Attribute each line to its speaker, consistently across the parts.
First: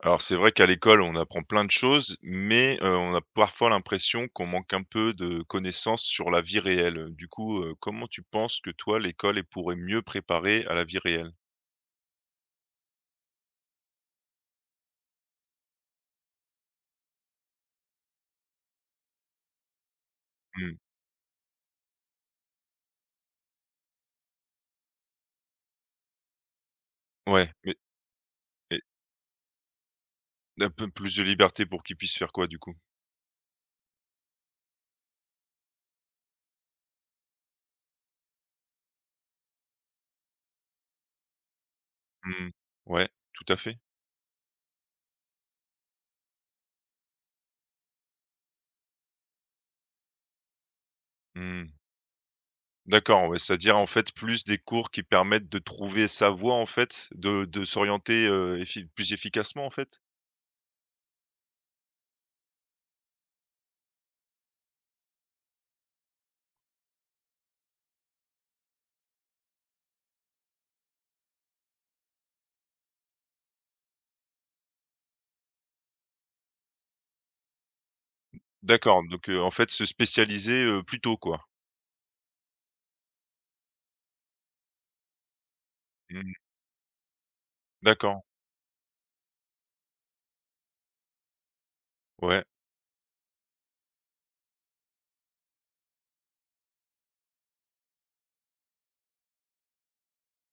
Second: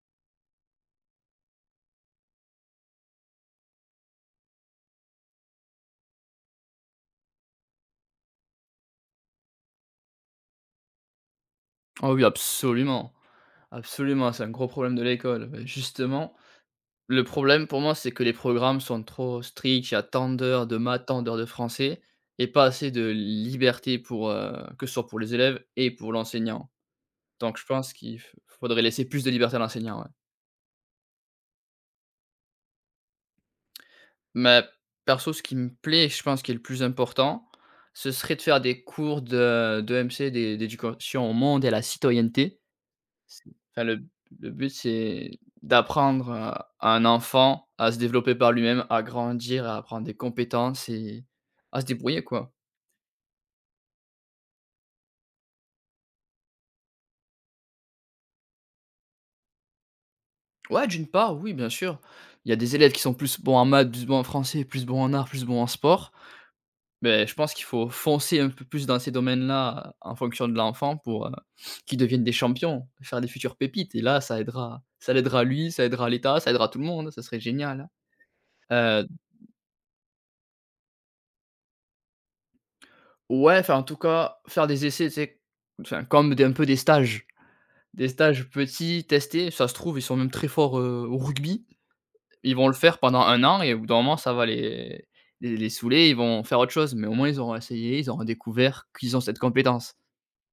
Speaker 1: Alors c'est vrai qu'à l'école, on apprend plein de choses, mais on a parfois l'impression qu'on manque un peu de connaissances sur la vie réelle. Du coup, comment tu penses que toi, l'école, elle pourrait mieux préparer à la vie réelle?
Speaker 2: Oh oui, absolument. Absolument, c'est un gros problème de l'école. Bah, justement, le problème pour moi, c'est que les programmes sont trop stricts. Il y a tant d'heures
Speaker 1: Mmh.
Speaker 2: de maths, tant d'heures de français et pas assez de liberté pour, que ce soit pour les élèves et pour l'enseignant.
Speaker 1: Ouais,
Speaker 2: Donc je
Speaker 1: mais
Speaker 2: pense qu'il f
Speaker 1: et
Speaker 2: faudrait laisser plus de liberté à l'enseignant, ouais.
Speaker 1: un peu plus de liberté pour qu'ils puissent faire quoi, du coup?
Speaker 2: Mais perso, ce qui me plaît et je pense qui est le plus important, ce serait de faire des cours de d'EMC, d'éducation au monde et à la
Speaker 1: Mmh.
Speaker 2: citoyenneté.
Speaker 1: Ouais, tout
Speaker 2: C'est
Speaker 1: à fait.
Speaker 2: enfin le but c'est d'apprendre à un enfant à se développer par lui-même, à grandir, à apprendre des compétences et
Speaker 1: Mmh.
Speaker 2: à se débrouiller quoi.
Speaker 1: D'accord, ouais, c'est-à-dire, en fait, plus des cours qui permettent de trouver sa voie, en fait, de s'orienter, effi plus efficacement, en fait?
Speaker 2: Ouais, d'une part, oui, bien sûr. Il y a des élèves qui sont plus bons en maths, plus bons en français, plus bons en arts, plus bons en sport. Mais je pense qu'il faut foncer un peu plus dans ces domaines-là en fonction de l'enfant pour, qu'ils deviennent des champions, faire des futures pépites et là ça l'aidera lui, ça aidera l'État, ça aidera tout le monde, ça serait génial.
Speaker 1: D'accord,
Speaker 2: Heu
Speaker 1: donc en fait, se spécialiser, plus tôt, quoi?
Speaker 2: Ouais, enfin, en tout cas, faire des essais, tu sais, enfin,
Speaker 1: Mmh.
Speaker 2: comme des un peu des stages. Des
Speaker 1: D'accord,
Speaker 2: stages petits, testés. Ça se trouve, ils sont même très forts, au rugby.
Speaker 1: ouais.
Speaker 2: Ils vont le faire pendant un an et au bout d'un moment, ça va les saouler, ils vont faire autre chose, mais au moins ils auront essayé, ils auront découvert qu'ils ont cette compétence.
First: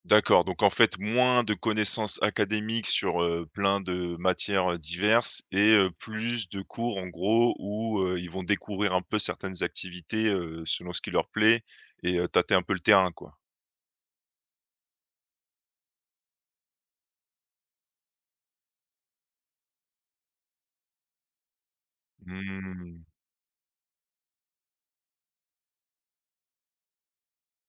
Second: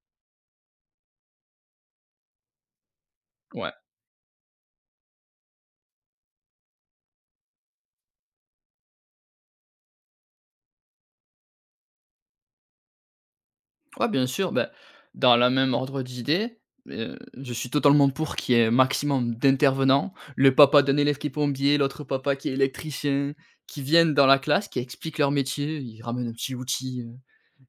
Speaker 1: D'accord, donc en fait, moins de connaissances académiques sur,
Speaker 2: Ouais.
Speaker 1: plein de matières, diverses et plus de cours en gros où, ils vont découvrir un peu certaines activités, selon ce qui leur plaît et tâter un peu le terrain, quoi.
Speaker 2: Ouais, bien sûr, bah, dans la même ordre d'idée, je suis totalement pour qu'il y ait un maximum d'intervenants. Le papa d'un élève qui est plombier, l'autre papa qui est
Speaker 1: Mmh.
Speaker 2: électricien, qui viennent dans la classe, qui expliquent leur métier, ils ramènent un petit outil,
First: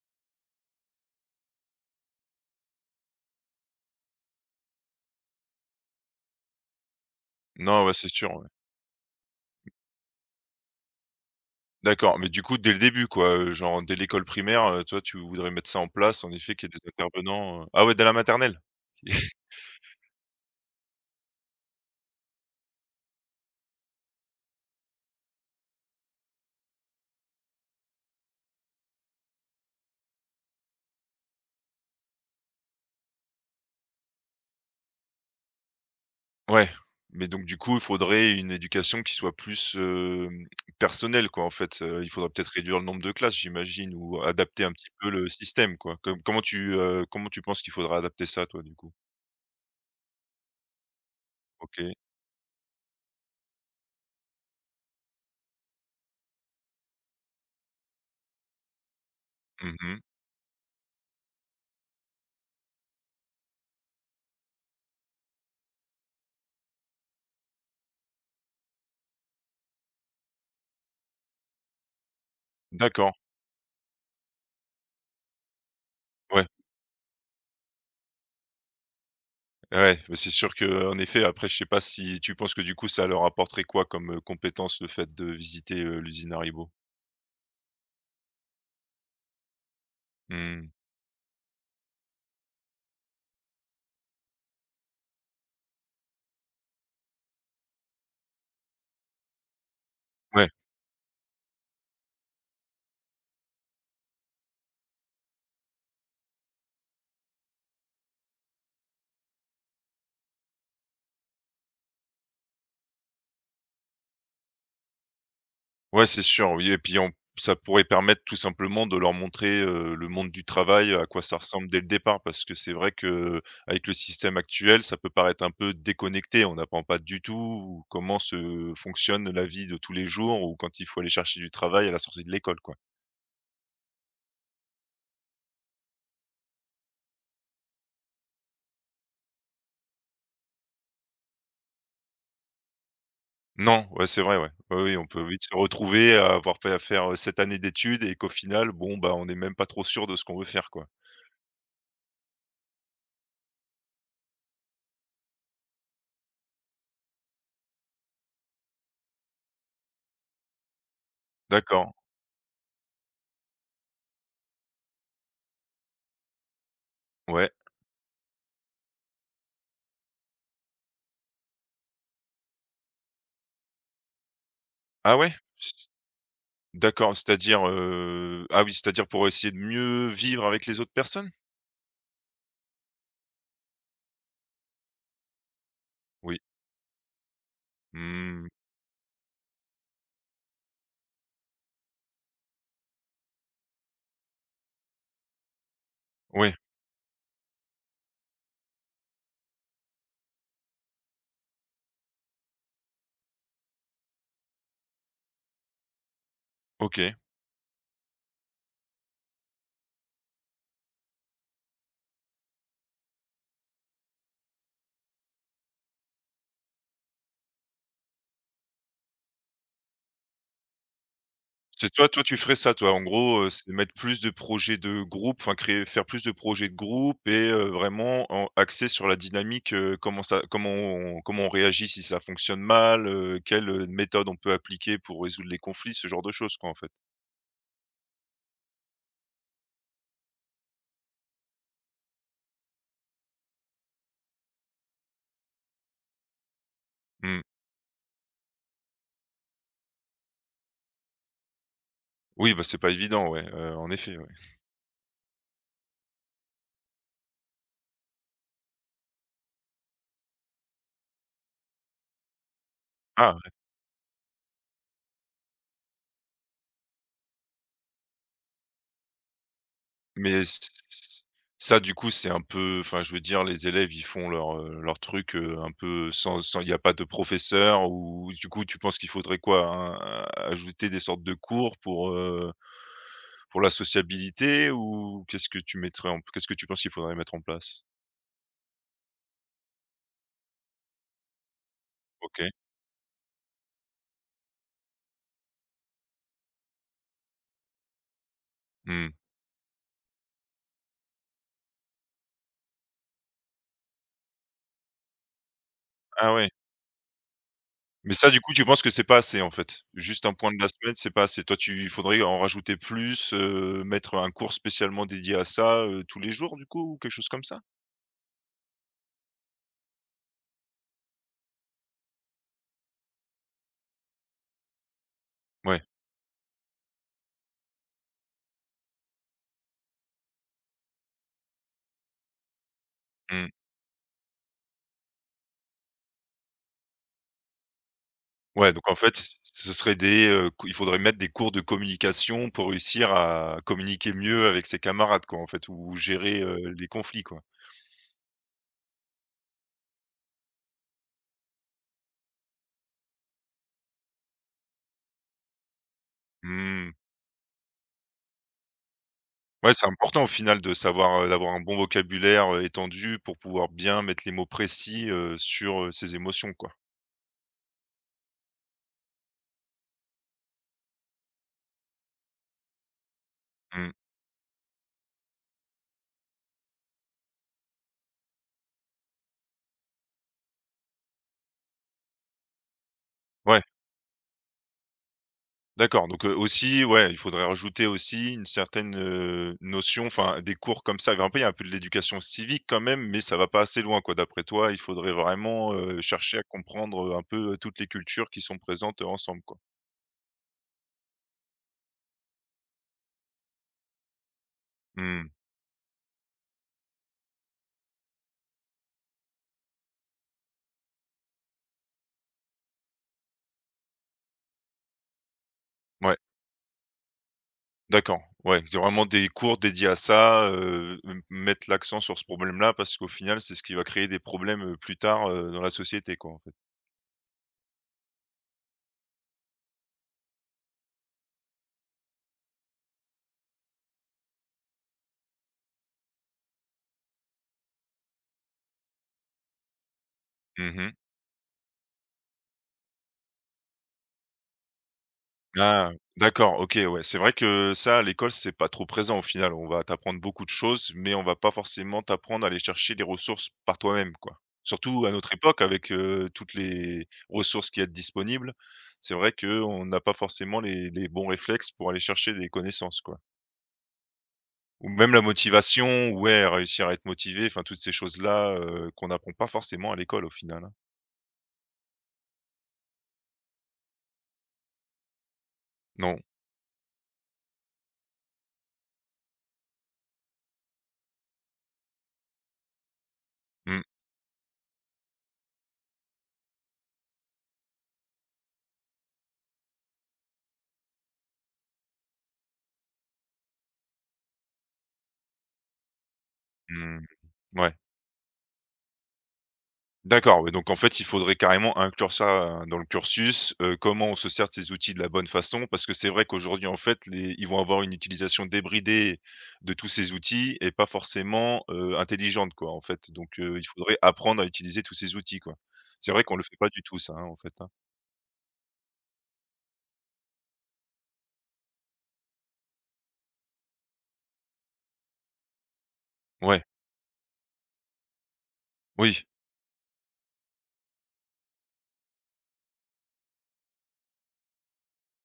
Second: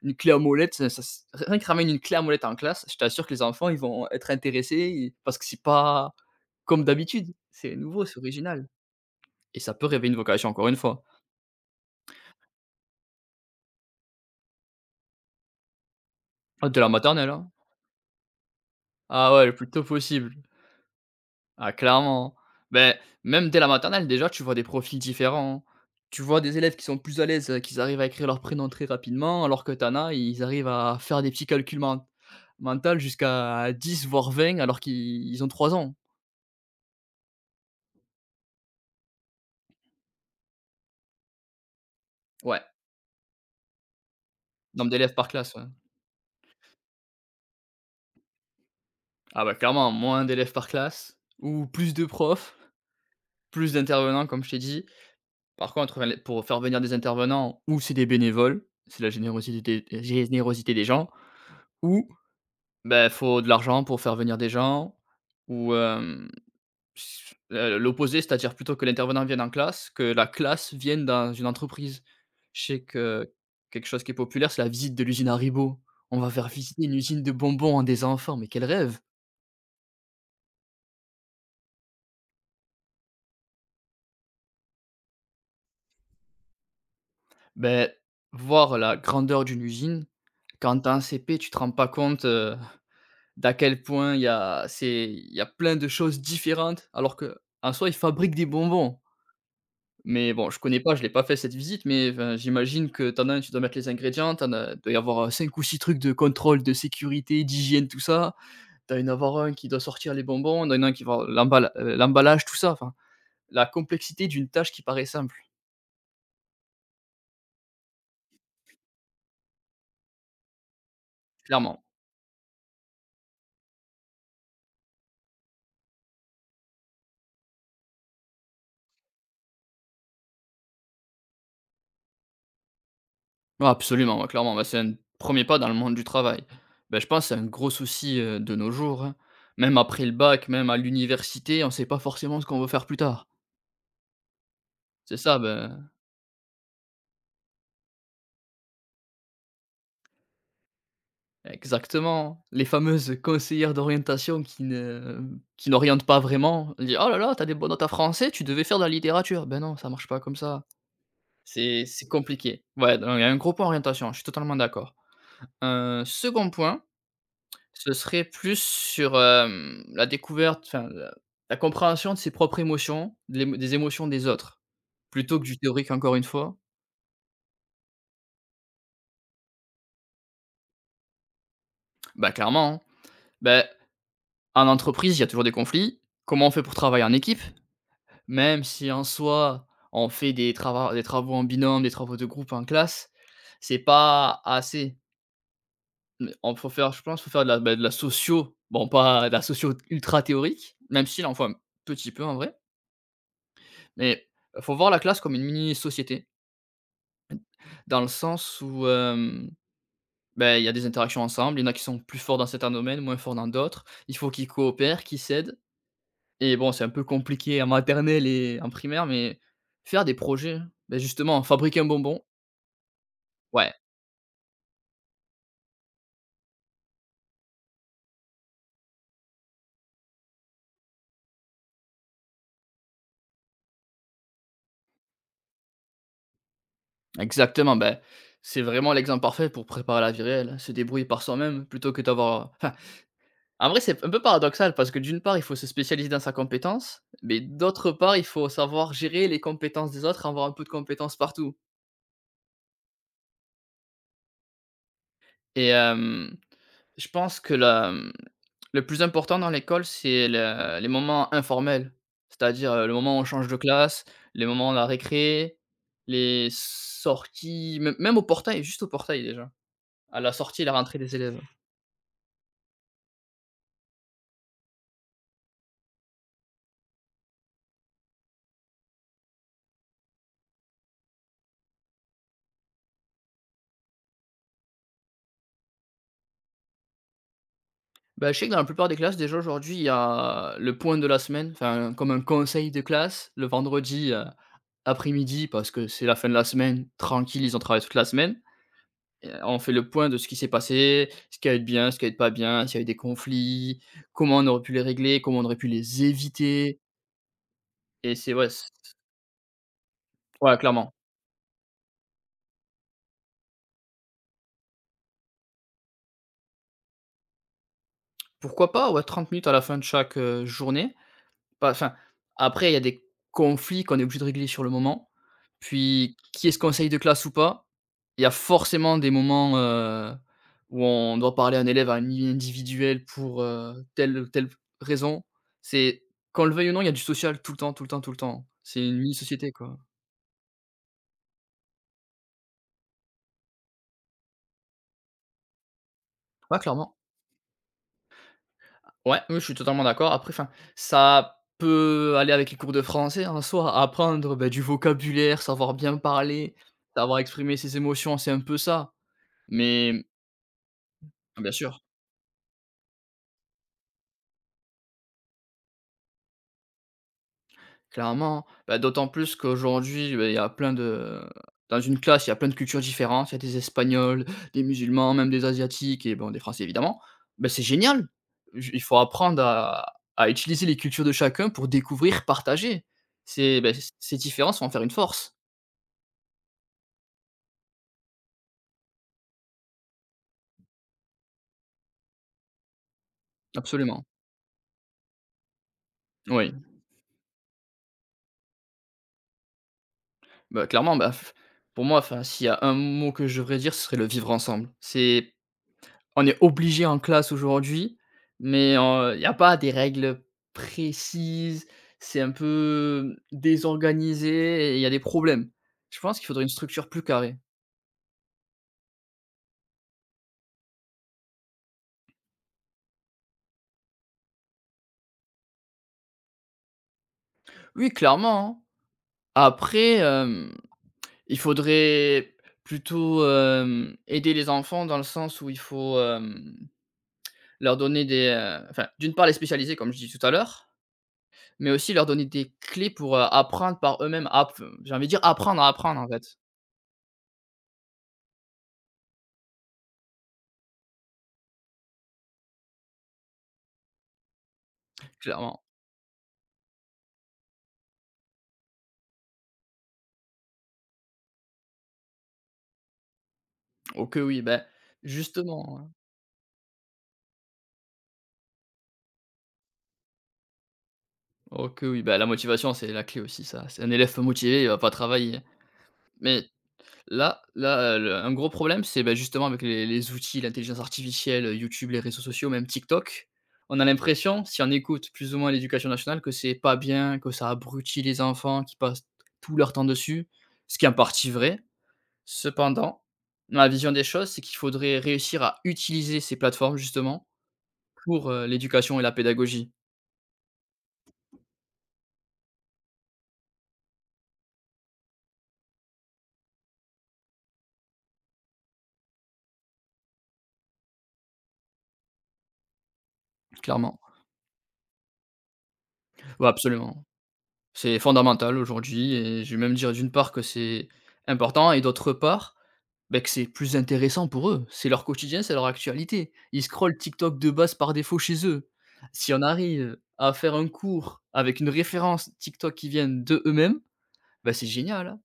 Speaker 2: une clé à molette, ça, rien que ramène une clé à molette en classe, je t'assure que les enfants, ils vont être intéressés et parce que c'est pas comme d'habitude. C'est
Speaker 1: Non, ouais,
Speaker 2: nouveau,
Speaker 1: c'est
Speaker 2: c'est
Speaker 1: sûr, ouais.
Speaker 2: original. Et ça peut réveiller une vocation, encore une fois.
Speaker 1: D'accord, mais du coup, dès le début, quoi, genre dès l'école primaire, toi, tu voudrais mettre ça en place, en effet, qu'il
Speaker 2: Ah,
Speaker 1: y ait
Speaker 2: dès
Speaker 1: des
Speaker 2: la maternelle, hein.
Speaker 1: intervenants, ah ouais, dès la maternelle?
Speaker 2: Ah ouais, le plus tôt possible. Ah, clairement. Ben, même dès la maternelle, déjà, tu vois des profils différents. Tu vois des élèves qui sont plus à l'aise, qu'ils arrivent à écrire leur prénom très rapidement, alors que t'en as, ils arrivent à faire des petits calculs mentaux jusqu'à 10 voire 20 alors qu'ils ils ont 3 ans.
Speaker 1: Ouais, mais donc du coup, il faudrait une éducation qui soit plus, personnelle, quoi, en fait, il faudrait peut-être
Speaker 2: Ouais,
Speaker 1: réduire le nombre de classes, j'imagine, ou adapter un petit
Speaker 2: nombre
Speaker 1: peu
Speaker 2: d'élèves par
Speaker 1: le
Speaker 2: classe. Ouais.
Speaker 1: système, quoi? Comment tu, comment tu penses qu'il faudra adapter ça, toi, du coup?
Speaker 2: Ah bah clairement, moins d'élèves par classe ou
Speaker 1: OK.
Speaker 2: plus de profs, plus d'intervenants comme je t'ai dit. Par contre, enfin, pour faire venir des intervenants, ou c'est des bénévoles, c'est
Speaker 1: Mmh.
Speaker 2: générosité des gens, ou ben faut de l'argent pour faire venir des gens, ou l'opposé, c'est-à-dire plutôt que l'intervenant vienne en classe, que la classe vienne dans une entreprise. Je sais
Speaker 1: D'accord.
Speaker 2: que quelque chose qui est populaire, c'est la visite de l'usine Haribo. On va
Speaker 1: Ouais,
Speaker 2: faire visiter une usine de bonbons à des enfants, mais quel rêve!
Speaker 1: ouais, bah, c'est sûr que en effet, après, je sais pas si tu penses que, du coup, ça leur apporterait quoi comme, compétence, le fait de visiter, l'usine Haribo?
Speaker 2: Ben voir la grandeur d'une usine,
Speaker 1: Mmh.
Speaker 2: quand tu es en CP, tu te rends pas compte, d'à quel point il y a plein de choses différentes, alors qu'en soi, ils fabriquent des bonbons. Mais
Speaker 1: Ouais.
Speaker 2: bon, je connais pas, je l'ai pas fait cette visite, mais enfin, j'imagine que t'en as un, tu dois mettre les ingrédients, t'en en as doit y avoir, 5 ou 6 trucs de contrôle, de sécurité, d'hygiène, tout ça. T'as une y avoir un qui doit sortir les bonbons, t'en y a un qui va l'emballage, tout ça, enfin, la complexité d'une tâche qui paraît simple,
Speaker 1: Ouais, c'est sûr, oui et puis on ça pourrait permettre tout simplement de leur montrer, le monde du travail, à quoi ça ressemble dès
Speaker 2: clairement.
Speaker 1: le départ. Parce que c'est vrai que avec le système actuel, ça peut paraître un peu déconnecté. On n'apprend pas du tout comment se fonctionne la vie de tous les jours ou quand il faut aller chercher du travail à la sortie de l'école, quoi.
Speaker 2: Ah absolument, ouais, clairement, bah, c'est un premier pas dans le monde du travail. Bah, je pense que c'est un gros souci, de nos jours, hein. Même après le bac, même à l'université, on ne sait pas forcément ce qu'on veut faire plus tard.
Speaker 1: Non, ouais, c'est vrai, ouais. Oui, oui, on
Speaker 2: C'est
Speaker 1: peut
Speaker 2: ça,
Speaker 1: vite se
Speaker 2: ben
Speaker 1: retrouver à avoir fait à faire, 7 années d'études et qu'au final, bon, bah, on est même pas trop sûr de ce qu'on veut faire, quoi.
Speaker 2: exactement, les fameuses conseillères d'orientation qui n'orientent pas vraiment. On dit: «Oh là là, t'as des bonnes notes à français, tu devais faire de la littérature». Ben non, ça marche pas comme ça. C'est
Speaker 1: D'accord,
Speaker 2: c'est compliqué. Ouais, non, il y a un gros point orientation, je suis totalement d'accord. Un second point,
Speaker 1: ouais.
Speaker 2: ce serait plus sur, la découverte, enfin, la compréhension de ses propres émotions, de l'ém des émotions des autres,
Speaker 1: Ah ouais?
Speaker 2: plutôt que du théorique encore une fois.
Speaker 1: D'accord, c'est-à-dire, ah oui, c'est-à-dire pour essayer de mieux vivre avec les autres personnes?
Speaker 2: Bah, clairement, hein. Bah, en entreprise, il y a toujours des conflits.
Speaker 1: Oui.
Speaker 2: Comment on fait pour travailler en équipe?
Speaker 1: Mmh.
Speaker 2: Même si en soi, on fait des travaux en binôme, des travaux de groupe en classe, c'est pas assez. Mais
Speaker 1: Ouais,
Speaker 2: on faut faire je pense, faut faire de la, bah, de la socio, bon pas de la socio ultra théorique, même s'il en faut un petit peu en vrai, mais faut voir la classe comme une mini société.
Speaker 1: OK.
Speaker 2: Dans le sens où, bah, il y a des interactions ensemble, il y en a qui sont plus forts dans certains domaines, moins forts dans d'autres. Il faut qu'ils coopèrent, qu'ils s'aident et bon, c'est un peu compliqué en maternelle et en primaire, mais faire des projets, ben justement, fabriquer un
Speaker 1: C'est toi
Speaker 2: bonbon.
Speaker 1: toi, tu ferais ça, toi, en gros, c'est
Speaker 2: Ouais,
Speaker 1: mettre plus de projets de groupe, enfin créer faire plus de projets de groupe et vraiment en axer sur la dynamique, comment on réagit si ça fonctionne mal, quelle, méthode on peut appliquer pour résoudre les conflits, ce genre de choses, quoi, en fait?
Speaker 2: exactement, ben c'est vraiment l'exemple parfait pour préparer la vie réelle. Se débrouiller par soi-même plutôt que d'avoir enfin, en vrai, c'est un peu paradoxal parce que d'une part, il faut se spécialiser dans sa compétence, mais
Speaker 1: Mmh.
Speaker 2: d'autre part, il faut savoir gérer les compétences des autres, avoir un peu de compétences partout.
Speaker 1: Oui, bah, c'est pas évident, ouais, en effet, ouais.
Speaker 2: Et je pense que le plus important dans l'école, c'est le les moments informels. C'est-à-dire, le moment où on
Speaker 1: Ah!
Speaker 2: change de classe, les moments à la récré, les sorties, même au portail, juste au portail déjà, à la
Speaker 1: Mais
Speaker 2: sortie et la rentrée des
Speaker 1: ç
Speaker 2: élèves.
Speaker 1: Ça du coup, c'est un peu enfin, je veux dire, les élèves, ils font leur, leur truc, heu, un peu sans il n'y a pas de professeur ou du coup, tu penses qu'il faudrait quoi? Ajouter des sortes de cours pour la sociabilité ou qu'est-ce que tu mettrais en qu'est-ce que tu penses qu'il faudrait mettre en place?
Speaker 2: Bah, je sais que dans la plupart des classes déjà aujourd'hui, il y a le point de la semaine, enfin comme un
Speaker 1: OK.
Speaker 2: conseil de classe le vendredi, après-midi parce que c'est la fin de la semaine, tranquille, ils ont travaillé toute la semaine.
Speaker 1: Mmh.
Speaker 2: On fait le point de ce qui s'est passé, ce qui a été bien, ce qui a été pas bien, s'il y a eu des conflits, comment on aurait pu les régler, comment on aurait pu les
Speaker 1: Ah ouais.
Speaker 2: éviter
Speaker 1: Mais
Speaker 2: et
Speaker 1: ça,
Speaker 2: c'est
Speaker 1: du coup, tu penses que c'est pas assez, en fait? Juste un point
Speaker 2: ouais,
Speaker 1: de la semaine,
Speaker 2: clairement.
Speaker 1: c'est pas assez. Toi, tu il faudrait en rajouter plus, mettre un cours spécialement dédié à ça, tous les jours, du coup, ou quelque chose comme ça?
Speaker 2: Pourquoi pas, ouais, 30 minutes à la fin de chaque, journée. Bah, enfin, après, il y a des conflits qu'on est obligé de régler sur le moment.
Speaker 1: Ouais.
Speaker 2: Puis, qui est ce conseil de classe ou pas, il y a forcément des moments, où on doit parler à un élève à un niveau individuel pour,
Speaker 1: Mmh.
Speaker 2: telle ou telle raison. C'est qu'on le veuille ou non, il y a du social tout le temps, tout le temps, tout le temps.
Speaker 1: Ouais,
Speaker 2: C'est
Speaker 1: donc en
Speaker 2: une
Speaker 1: fait, c
Speaker 2: mini-société,
Speaker 1: ce
Speaker 2: quoi.
Speaker 1: serait des, cou il faudrait mettre des cours de communication pour réussir à communiquer mieux avec ses camarades, quoi, en fait, ou gérer,
Speaker 2: Ouais,
Speaker 1: les
Speaker 2: clairement.
Speaker 1: conflits, quoi.
Speaker 2: Ouais, oui, je suis totalement d'accord. Après, enfin, ça peut aller avec les cours de français en soi, apprendre, bah, du vocabulaire, savoir bien parler,
Speaker 1: Mmh.
Speaker 2: savoir exprimer ses émotions, c'est un peu ça.
Speaker 1: Ouais, c'est
Speaker 2: Mais
Speaker 1: important au final de savoir,
Speaker 2: ah bien
Speaker 1: d'avoir un bon
Speaker 2: sûr,
Speaker 1: vocabulaire, étendu pour pouvoir bien mettre les mots précis, sur, ses émotions, quoi.
Speaker 2: clairement. Bah, d'autant plus qu'aujourd'hui, beh, il y a plein de dans une classe, il y a plein de cultures différentes. Il y a des
Speaker 1: Mmh.
Speaker 2: Espagnols, des musulmans, même des Asiatiques et bon, des Français évidemment. Bah, c'est génial! J Il faut apprendre à utiliser les cultures de chacun pour découvrir, partager.
Speaker 1: Ouais.
Speaker 2: C'est, beh, c ces différences vont en faire une force.
Speaker 1: D'accord, donc aussi, ouais, il faudrait rajouter aussi une certaine, notion, enfin des cours comme ça, grimper, il y a un peu de l'éducation civique quand même, mais ça va pas assez loin
Speaker 2: Absolument.
Speaker 1: quoi, d'après toi? Il faudrait vraiment, chercher à
Speaker 2: Oui.
Speaker 1: comprendre, un peu, toutes les cultures qui sont présentes, ensemble quoi?
Speaker 2: Bah, clairement, bah, f pour moi, enfin, s'il y a un mot que je devrais dire, ce serait le vivre ensemble.
Speaker 1: Mmh.
Speaker 2: C'est on est obligé en classe aujourd'hui, mais il y a pas des règles précises, c'est un peu désorganisé et il y a des problèmes. Je
Speaker 1: Ouais,
Speaker 2: pense qu'il faudrait une structure plus carrée.
Speaker 1: d'accord, ouais, il y a vraiment des cours dédiés à ça, m mettre l'accent sur ce problème-là parce qu'au final, c'est ce qui va créer des problèmes, plus tard, dans la société quoi, en fait?
Speaker 2: Oui, clairement, hein. Après, il faudrait plutôt, aider les enfants dans le sens où il faut, leur donner des, enfin, d'une part les spécialiser comme je dis tout à l'heure,
Speaker 1: Mmh.
Speaker 2: mais aussi leur donner des clés pour, apprendre par eux-mêmes, app j'ai envie de dire apprendre à
Speaker 1: Ah,
Speaker 2: apprendre en fait,
Speaker 1: d'accord, OK, ouais. C'est vrai que ça, à l'école, c'est pas trop présent au final. On va t'apprendre beaucoup de choses, mais on va pas forcément t'apprendre à aller chercher les ressources par toi-même, quoi. Surtout à notre époque
Speaker 2: clairement.
Speaker 1: avec, toutes les ressources qui sont disponibles, c'est vrai qu'on n'a pas forcément les bons réflexes pour aller chercher des connaissances, quoi.
Speaker 2: Oh que oui, bah,
Speaker 1: Ou même la
Speaker 2: justement, hein.
Speaker 1: motivation, ouais, réussir à être motivé, enfin toutes ces choses-là, qu'on n'apprend pas forcément à l'école au final, hein.
Speaker 2: Oh que oui, bah, la motivation, c'est la clé aussi ça. C'est un élève motivé, il va pas travailler. Hein.
Speaker 1: Non.
Speaker 2: Mais là là, le un gros problème, c'est, bah, justement avec les outils, l'intelligence artificielle, YouTube, les réseaux sociaux, même TikTok, on
Speaker 1: Mmh,
Speaker 2: a l'impression, si on écoute plus ou moins l'éducation nationale, que c'est pas bien, que ça abrutit les enfants qui passent tout leur temps dessus, ce qui est en partie vrai. Cependant, ma vision des choses, c'est qu'il faudrait réussir à utiliser ces plateformes
Speaker 1: mmh,
Speaker 2: justement
Speaker 1: ouais.
Speaker 2: pour, l'éducation et la pédagogie,
Speaker 1: D'accord, oui, donc en fait, il faudrait carrément inclure ça, dans le cursus, comment on se sert de ces outils de la bonne façon. Parce que c'est vrai qu'aujourd'hui, en fait, les ils vont avoir une utilisation débridée de tous ces outils et pas forcément, intelligente, quoi, en fait. Donc il faudrait
Speaker 2: clairement.
Speaker 1: apprendre à utiliser tous ces outils, quoi. C'est vrai qu'on le
Speaker 2: Ouais,
Speaker 1: fait pas du tout
Speaker 2: absolument.
Speaker 1: ça, hein, en fait, hein.
Speaker 2: C'est fondamental aujourd'hui et je vais même dire d'une part que c'est important et d'autre part, ben que c'est plus intéressant pour eux. C'est leur quotidien, c'est leur actualité.
Speaker 1: Ouais,
Speaker 2: Ils scrollent TikTok de base par défaut chez eux.
Speaker 1: oui,
Speaker 2: Si on arrive à faire un cours avec une référence TikTok qui vient de eux mêmes, ben c'est génial, hein.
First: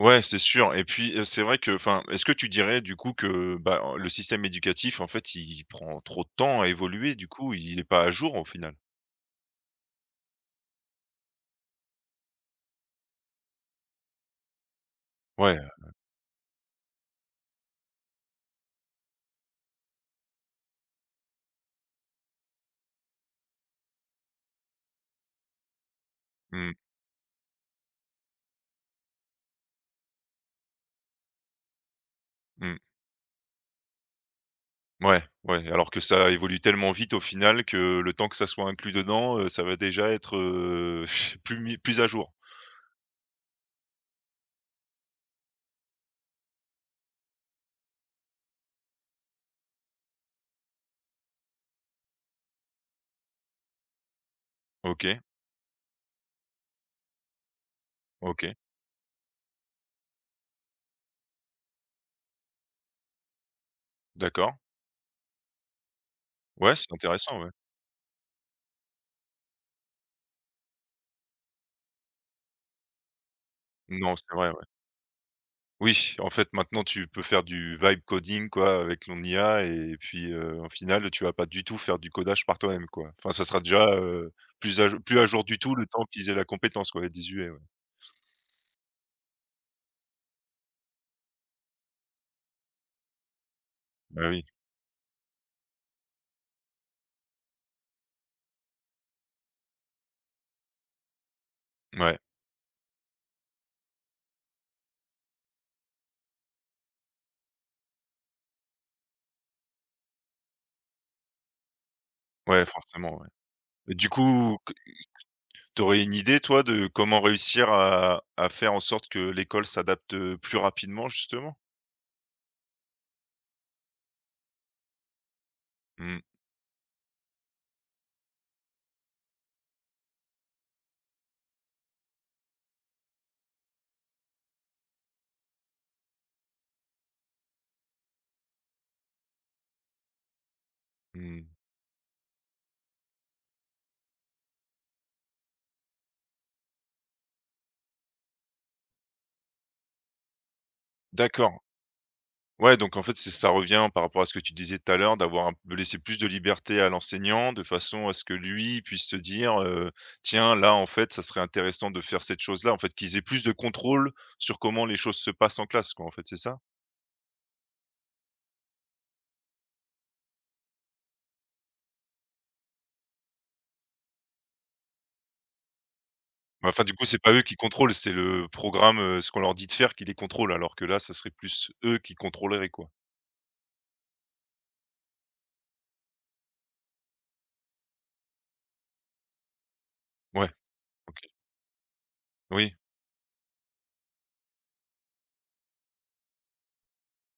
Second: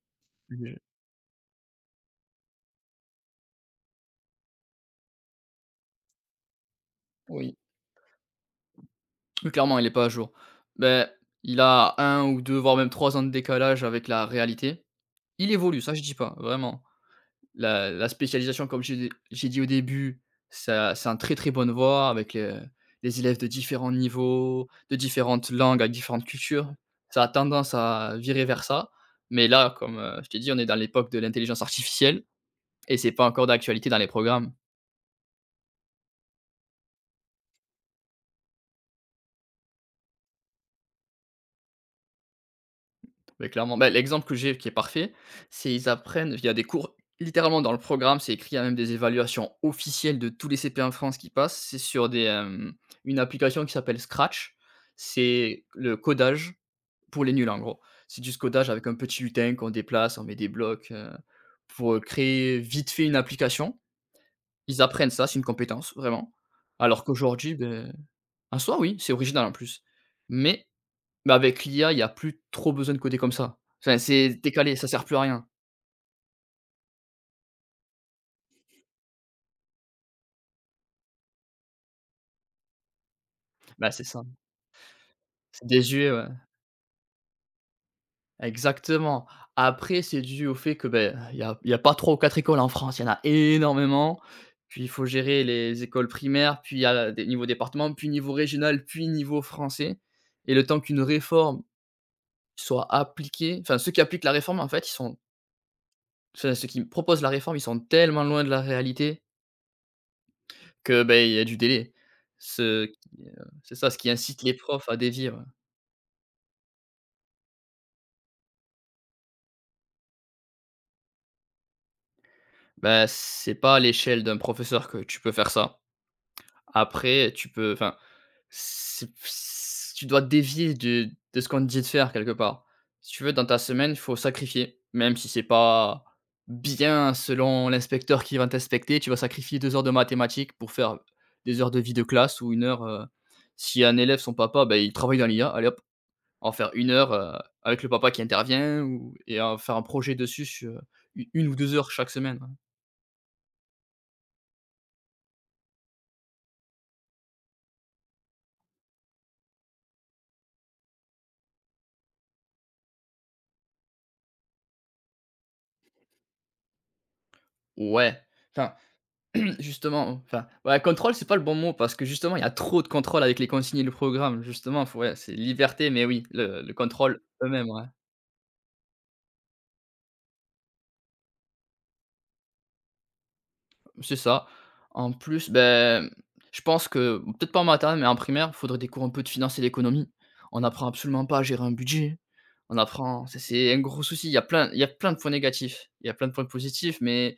Speaker 1: ouais, c'est sûr
Speaker 2: Je
Speaker 1: et puis, c'est vrai que enfin, est-ce que tu dirais du coup que, bah, le système éducatif, en fait, il prend trop de temps à évoluer, du coup,
Speaker 2: Oui,
Speaker 1: il n'est pas à jour, au final?
Speaker 2: oui, clairement, il est pas à jour. Ben il a un ou 2, voire même 3 ans de décalage avec la réalité. Il
Speaker 1: Ouais,
Speaker 2: évolue, ça je dis pas, vraiment. La spécialisation, comme j'ai dit au début, ça c'est un très, très bonne voie avec, les élèves de différents niveaux, de différentes langues, avec différentes cultures.
Speaker 1: mmh,
Speaker 2: Ça a tendance à virer vers ça, mais là, comme, je t'ai dit, on est dans l'époque de l'intelligence artificielle
Speaker 1: mmh.
Speaker 2: et c'est pas encore d'actualité dans les programmes.
Speaker 1: Ouais, ouais, alors que ça évolue tellement vite au final que le temps que ça soit inclus dedans, ça va déjà être, plus à jour.
Speaker 2: Mais clairement, bah, l'exemple que j'ai qui est parfait, c'est ils apprennent via des cours littéralement dans le programme, c'est écrit, il y a même des évaluations officielles de tous les CP en France qui passent. C'est sur des, une application qui s'appelle Scratch.
Speaker 1: OK,
Speaker 2: C'est le codage pour les nuls, en gros. C'est du
Speaker 1: OK,
Speaker 2: codage avec un petit lutin qu'on déplace, on met des blocs, pour, créer vite fait une application.
Speaker 1: d'accord.
Speaker 2: Ils apprennent ça, c'est une compétence, vraiment.
Speaker 1: Ouais, c'est
Speaker 2: Alors
Speaker 1: intéressant, ouais.
Speaker 2: qu'aujourd'hui, beh en soi, oui, c'est original en plus. Mais mais avec l'IA, il y a plus trop besoin de coder comme ça. Enfin,
Speaker 1: Non,
Speaker 2: c'est
Speaker 1: c'est vrai, ouais.
Speaker 2: décalé, ça sert plus à rien.
Speaker 1: Oui, en fait, maintenant tu peux faire du vibe coding quoi avec ton IA et puis, au final, tu vas pas du tout faire du codage par toi-même quoi. Enfin, ça sera
Speaker 2: Bah,
Speaker 1: déjà,
Speaker 2: c'est ça,
Speaker 1: plus à jour du
Speaker 2: c'est
Speaker 1: tout le temps
Speaker 2: désuet, ouais.
Speaker 1: qu'ils aient la compétence quoi, les 10 UE, ouais.
Speaker 2: Exactement. Après, c'est dû au fait que, beh, il y a pas 3 ou 4 écoles en France, il y en a énormément.
Speaker 1: Bah oui,
Speaker 2: Puis il faut gérer les écoles primaires, puis il y a des niveau département, puis niveau régional, puis niveau français. Et le temps qu'une réforme
Speaker 1: ouais,
Speaker 2: soit appliquée, enfin ceux qui appliquent la réforme en fait, ils sont enfin ceux qui proposent la réforme, ils sont tellement loin de la réalité. Que, ben il y a du délai.
Speaker 1: ouais,
Speaker 2: Ce
Speaker 1: forcément,
Speaker 2: qui,
Speaker 1: ouais.
Speaker 2: heu c'est ça,
Speaker 1: Et
Speaker 2: ce
Speaker 1: du
Speaker 2: qui incite les
Speaker 1: coup
Speaker 2: profs à dévier, ouais.
Speaker 1: T'aurais une idée, toi, de comment réussir à faire en sorte que l'école s'adapte, plus rapidement, justement?
Speaker 2: Bah, c'est pas à l'échelle d'un professeur que tu peux faire ça.
Speaker 1: Mmh
Speaker 2: Après, tu peux enfin, c'est s tu dois dévier de ce qu'on te dit de faire quelque part. Si tu veux, dans ta semaine, il faut sacrifier, même si c'est pas bien selon l'inspecteur qui va t'inspecter, tu vas sacrifier 2 heures de mathématiques pour faire
Speaker 1: mh.
Speaker 2: des heures de vie de classe ou une heure, si un élève, son papa, bah, il travaille dans l'IA, allez hop. En faire une heure, avec le papa qui intervient ou et en faire un projet dessus sur u une ou
Speaker 1: D'accord.
Speaker 2: 2 heures chaque semaine.
Speaker 1: Ouais, donc en fait, c'est ça revient par rapport à ce que tu disais tout à l'heure, d'avoir un de laisser plus de liberté à l'enseignant, de façon à ce que lui puisse se dire, «Tiens, là, en fait, ça serait intéressant de faire cette chose-là», en fait, qu'ils aient plus de contrôle sur comment les choses se passent en classe, quoi, en fait, c'est ça?
Speaker 2: Ouais, enfin, justement, enfin, ouais, contrôle, c'est pas le bon mot parce que justement, il y a trop de contrôle avec les consignes et le programme. Justement, faut ouais, c'est liberté, mais oui, le
Speaker 1: Bah,
Speaker 2: le
Speaker 1: enfin, du coup, c'est
Speaker 2: contrôle
Speaker 1: pas eux qui
Speaker 2: eux-mêmes, ouais.
Speaker 1: contrôlent, c'est le programme, ce qu'on leur dit de faire qui les contrôle, alors que là, ça serait plus eux qui contrôleraient, quoi?
Speaker 2: C'est ça. En plus, ben, je pense que peut-être pas en maternelle, mais en primaire, il faudrait des cours un peu de finance et d'économie.
Speaker 1: Ouais,
Speaker 2: On apprend absolument
Speaker 1: OK.
Speaker 2: pas à gérer un budget.
Speaker 1: Oui.
Speaker 2: On apprend ça c'est un gros souci. Il y a plein de points négatifs. Il y a plein de points positifs, mais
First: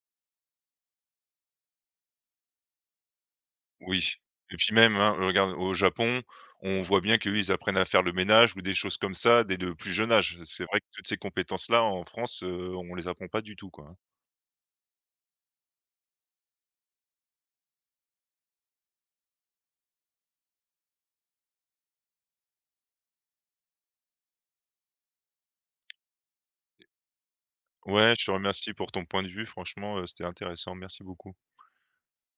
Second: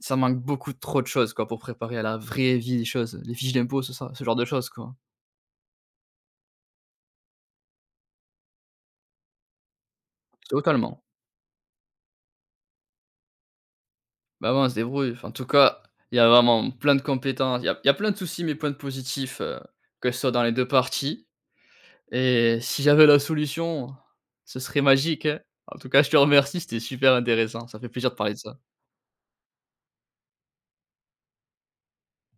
Speaker 2: ça manque beaucoup trop de choses, quoi, pour préparer à la vraie vie les choses. Les fiches d'impôts, c'est ça,
Speaker 1: Oui
Speaker 2: ce genre de
Speaker 1: et
Speaker 2: choses,
Speaker 1: puis
Speaker 2: quoi.
Speaker 1: même, hein, regarde au Japon, on voit bien qu'eux, ils apprennent à faire le ménage ou des choses comme ça dès le plus jeune âge. C'est vrai que
Speaker 2: Totalement.
Speaker 1: toutes ces compétences-là, en France, on les apprend pas du tout, quoi, hein.
Speaker 2: Bah, ouais, on se débrouille. Enfin, en tout cas, il y a vraiment plein de compétences. Il y a plein de soucis, mais plein de positifs, que ce soit dans les 2 parties et si j'avais la solution, ce serait magique, hein. En tout cas, je te remercie, c'était super intéressant. Ça fait plaisir
Speaker 1: Ouais,
Speaker 2: de
Speaker 1: je te
Speaker 2: parler de
Speaker 1: remercie
Speaker 2: ça.
Speaker 1: pour ton point de vue. Franchement, c'était intéressant. Merci beaucoup.